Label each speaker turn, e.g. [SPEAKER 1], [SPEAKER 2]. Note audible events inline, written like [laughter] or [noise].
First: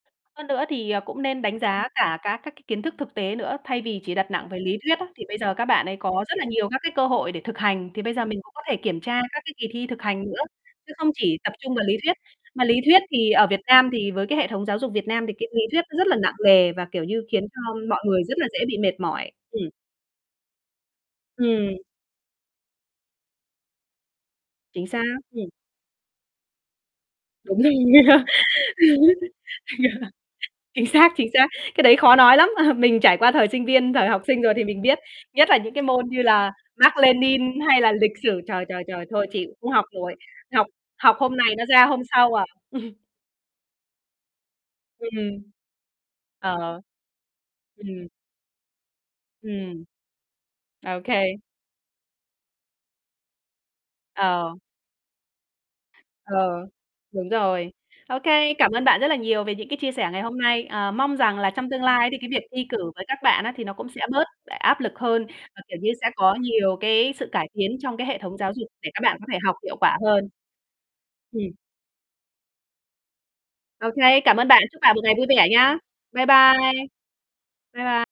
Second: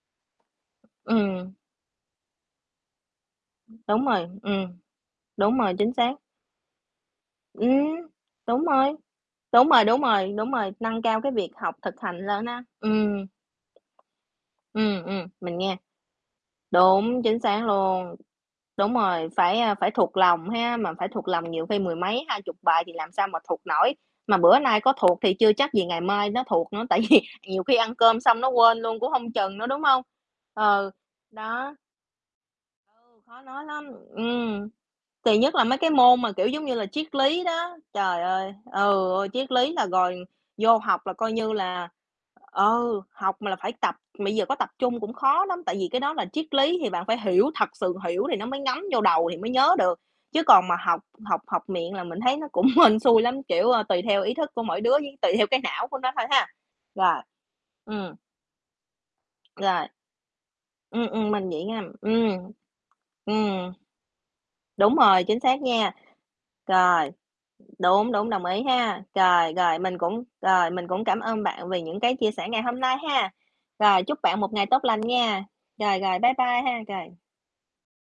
[SPEAKER 1] Hơn nữa thì, à, cũng nên
[SPEAKER 2] Ừm.
[SPEAKER 1] đánh giá cả các các cái kiến thức thực tế nữa, thay vì
[SPEAKER 2] Đúng
[SPEAKER 1] chỉ
[SPEAKER 2] rồi,
[SPEAKER 1] đặt nặng về lý
[SPEAKER 2] ừm.
[SPEAKER 1] thuyết á, thì bây giờ
[SPEAKER 2] Đúng
[SPEAKER 1] các
[SPEAKER 2] rồi,
[SPEAKER 1] bạn
[SPEAKER 2] chính
[SPEAKER 1] ấy
[SPEAKER 2] xác.
[SPEAKER 1] có rất là nhiều các cái cơ hội để thực hành, thì
[SPEAKER 2] Ừm,
[SPEAKER 1] bây giờ mình cũng có
[SPEAKER 2] đúng
[SPEAKER 1] thể
[SPEAKER 2] rồi.
[SPEAKER 1] kiểm tra các cái kỳ
[SPEAKER 2] Đúng rồi,
[SPEAKER 1] thi thực
[SPEAKER 2] đúng
[SPEAKER 1] hành
[SPEAKER 2] rồi,
[SPEAKER 1] nữa,
[SPEAKER 2] đúng rồi,
[SPEAKER 1] chứ
[SPEAKER 2] nâng
[SPEAKER 1] không
[SPEAKER 2] cao cái
[SPEAKER 1] chỉ
[SPEAKER 2] việc
[SPEAKER 1] tập trung
[SPEAKER 2] học
[SPEAKER 1] vào
[SPEAKER 2] thực
[SPEAKER 1] lý thuyết.
[SPEAKER 2] hành lên
[SPEAKER 1] Mà
[SPEAKER 2] ha
[SPEAKER 1] lý thuyết
[SPEAKER 2] ừm.
[SPEAKER 1] thì ở Việt Nam thì với cái hệ thống giáo dục
[SPEAKER 2] Ừm,
[SPEAKER 1] Việt
[SPEAKER 2] ừm,
[SPEAKER 1] Nam thì cái
[SPEAKER 2] mình
[SPEAKER 1] lý
[SPEAKER 2] nghe,
[SPEAKER 1] thuyết nó rất là nặng nề và, kiểu như,
[SPEAKER 2] đúng, chính
[SPEAKER 1] khiến cho
[SPEAKER 2] xác
[SPEAKER 1] mọi
[SPEAKER 2] luôn,
[SPEAKER 1] người rất là dễ bị
[SPEAKER 2] đúng
[SPEAKER 1] mệt
[SPEAKER 2] rồi,
[SPEAKER 1] mỏi,
[SPEAKER 2] phải,
[SPEAKER 1] ừm.
[SPEAKER 2] a, phải thuộc lòng ha, mà phải thuộc lòng nhiều
[SPEAKER 1] Ừm.
[SPEAKER 2] khi mười mấy, 20 bài thì làm sao mà thuộc nổi, mà bữa nay
[SPEAKER 1] Chính
[SPEAKER 2] có
[SPEAKER 1] xác,
[SPEAKER 2] thuộc thì
[SPEAKER 1] ừm.
[SPEAKER 2] chưa chắc gì ngày mai nó thuộc nữa, tại vì
[SPEAKER 1] Đúng
[SPEAKER 2] nhiều
[SPEAKER 1] rồi,
[SPEAKER 2] khi ăn cơm xong nó quên luôn cũng hông
[SPEAKER 1] [laughs]
[SPEAKER 2] chừng nữa, đúng hông?
[SPEAKER 1] chính
[SPEAKER 2] Ừ,
[SPEAKER 1] xác, chính xác.
[SPEAKER 2] đó.
[SPEAKER 1] Cái đấy khó nói lắm, [chuckles] mình trải qua
[SPEAKER 2] Khó
[SPEAKER 1] thời sinh
[SPEAKER 2] nói lắm,
[SPEAKER 1] viên, thời học sinh rồi thì
[SPEAKER 2] ừm,
[SPEAKER 1] mình biết,
[SPEAKER 2] kỳ
[SPEAKER 1] nhất
[SPEAKER 2] nhất
[SPEAKER 1] là
[SPEAKER 2] là
[SPEAKER 1] những
[SPEAKER 2] mấy
[SPEAKER 1] cái
[SPEAKER 2] cái
[SPEAKER 1] môn như
[SPEAKER 2] môn mà, kiểu
[SPEAKER 1] là
[SPEAKER 2] giống như là, triết
[SPEAKER 1] Mác-Lênin
[SPEAKER 2] lý đó.
[SPEAKER 1] hay là lịch
[SPEAKER 2] Trời
[SPEAKER 1] sử,
[SPEAKER 2] ơi
[SPEAKER 1] trời, trời, trời,
[SPEAKER 2] ừ,
[SPEAKER 1] thôi
[SPEAKER 2] ôi,
[SPEAKER 1] chịu,
[SPEAKER 2] triết
[SPEAKER 1] không
[SPEAKER 2] lý
[SPEAKER 1] học
[SPEAKER 2] là
[SPEAKER 1] nổi,
[SPEAKER 2] rồi
[SPEAKER 1] học
[SPEAKER 2] vô học là
[SPEAKER 1] học
[SPEAKER 2] coi
[SPEAKER 1] hôm
[SPEAKER 2] như
[SPEAKER 1] này nó ra
[SPEAKER 2] là
[SPEAKER 1] hôm sau à. [chuckles]
[SPEAKER 2] ừ, học mà là phải tập, mà bây giờ có tập trung cũng
[SPEAKER 1] Ừm.
[SPEAKER 2] khó lắm, tại vì cái đó là triết lý
[SPEAKER 1] Ờ.
[SPEAKER 2] thì bạn phải hiểu, thật sự
[SPEAKER 1] Ừm.
[SPEAKER 2] hiểu thì nó mới ngấm vô đầu thì mới nhớ
[SPEAKER 1] Ừm.
[SPEAKER 2] được, chứ còn mà học
[SPEAKER 1] OK.
[SPEAKER 2] học học miệng là mình thấy nó cũng hên xui lắm, kiểu, ờ, tùy theo ý thức
[SPEAKER 1] Ờ.
[SPEAKER 2] của mỗi đứa với tùy theo cái não của nó thôi
[SPEAKER 1] Ờ.
[SPEAKER 2] ha, rồi,
[SPEAKER 1] Đúng rồi.
[SPEAKER 2] ừm.
[SPEAKER 1] OK, cảm ơn bạn rất là nhiều về những cái
[SPEAKER 2] Rồi.
[SPEAKER 1] chia sẻ ngày hôm nay, ờ,
[SPEAKER 2] Ừm,
[SPEAKER 1] mong
[SPEAKER 2] ừm,
[SPEAKER 1] rằng là
[SPEAKER 2] mình vậy
[SPEAKER 1] trong
[SPEAKER 2] nha
[SPEAKER 1] tương lai thì cái việc
[SPEAKER 2] ừm,
[SPEAKER 1] thi cử với các bạn á thì
[SPEAKER 2] ừm.
[SPEAKER 1] nó cũng sẽ bớt áp lực
[SPEAKER 2] Đúng rồi,
[SPEAKER 1] hơn,
[SPEAKER 2] chính xác
[SPEAKER 1] và, kiểu như,
[SPEAKER 2] nha.
[SPEAKER 1] sẽ có nhiều
[SPEAKER 2] Rồi,
[SPEAKER 1] cái sự cải tiến trong cái
[SPEAKER 2] đúng,
[SPEAKER 1] hệ
[SPEAKER 2] đúng,
[SPEAKER 1] thống
[SPEAKER 2] đồng
[SPEAKER 1] giáo
[SPEAKER 2] ý
[SPEAKER 1] dục để các
[SPEAKER 2] ha,
[SPEAKER 1] bạn có thể
[SPEAKER 2] rồi,
[SPEAKER 1] học hiệu
[SPEAKER 2] rồi,
[SPEAKER 1] quả
[SPEAKER 2] mình cũng
[SPEAKER 1] hơn.
[SPEAKER 2] rồi, mình cũng cảm ơn
[SPEAKER 1] Ừm.
[SPEAKER 2] bạn vì những cái chia sẻ ngày hôm nay ha,
[SPEAKER 1] OK,
[SPEAKER 2] rồi, chúc
[SPEAKER 1] cảm
[SPEAKER 2] bạn
[SPEAKER 1] ơn
[SPEAKER 2] một
[SPEAKER 1] bạn,
[SPEAKER 2] ngày
[SPEAKER 1] chúc
[SPEAKER 2] tốt
[SPEAKER 1] bạn
[SPEAKER 2] lành
[SPEAKER 1] một ngày vui
[SPEAKER 2] nha.
[SPEAKER 1] vẻ nhá!
[SPEAKER 2] Rồi, rồi,
[SPEAKER 1] Bye
[SPEAKER 2] bye bye ha,
[SPEAKER 1] bye,
[SPEAKER 2] rồi.
[SPEAKER 1] bye b